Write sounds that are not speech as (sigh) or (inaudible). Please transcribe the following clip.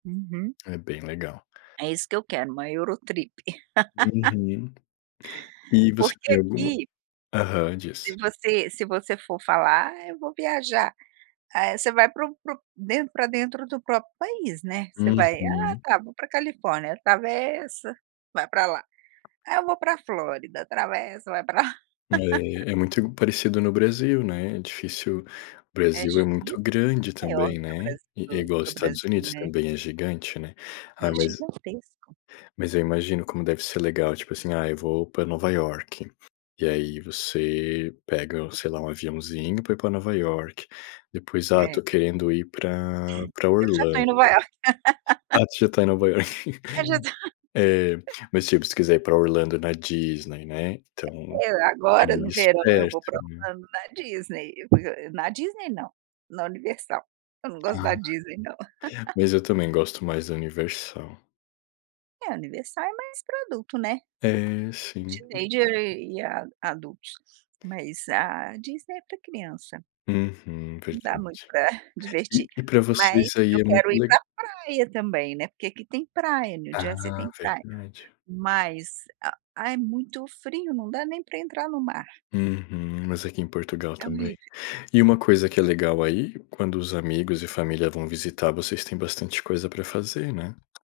Uhum. É bem legal. É isso que eu quero, uma Eurotrip. (laughs) Uhum. E você porque tem alguma aqui aham, se diz. você se você for falar: "Ah, eu vou viajar". Eh, você vai para o para o den para dentro do próprio país, né, você vai: "Ah Uhum. tá, eu vou para Califórnia". Atravessa, vai para lá: "Aí eu vou para Flórida". Atravessa, vai pra (laughs) É, é muito i parecido no Brasil, né, é difícil o É Brasil é difícil, muito (unintelligible) grande maior do também, que o né, Bras eh, é do igual que o Estados Brasil, Unidos né. também é gigante, né. Ah, É mas gigantesco. mas eu imagino como deve ser legal, tipo assim: "Ah, eu vou para Nova Iorque". E aí você pega, sei lá, um aviãozinho para ir para Nova Iorque, depois: "Ah, estou É. querendo ir para para E eu já estou Orlando". em Nova York. Ah, (laughs) tu já está em Nova Iorque, Eu já tô. eh, mas, tipo, se quiser ir pra Orlando na Disney, né, então, Eh, é agora no mais verão eu vou pra perto, né. Orlando, na Disney, porque eu na Disney não, na Universal, eu não gosto da Disney não. (unintelligible) (laughs) Mas eu também gosto mais da Universal. É, a Universal é mais para adulto, né, É, sim. teenager e a adultos, mas a Disney é para criança. Uhum, Não dá verdade. muito pra (chuckles) E divertir, e para você mas isso aí eu é muito quero ir le pra praia também, né. Porque aqui tem praia, New Jersey Ah, tem praia, verdade. mas, ah, é muito frio, não dá nem para entrar no mar. Uhum, mas aqui em Portugal É também. horrível. E uma coisa que é legal aí, quando os amigos e família vão visitar, vocês têm bastante coisa para fazer, né?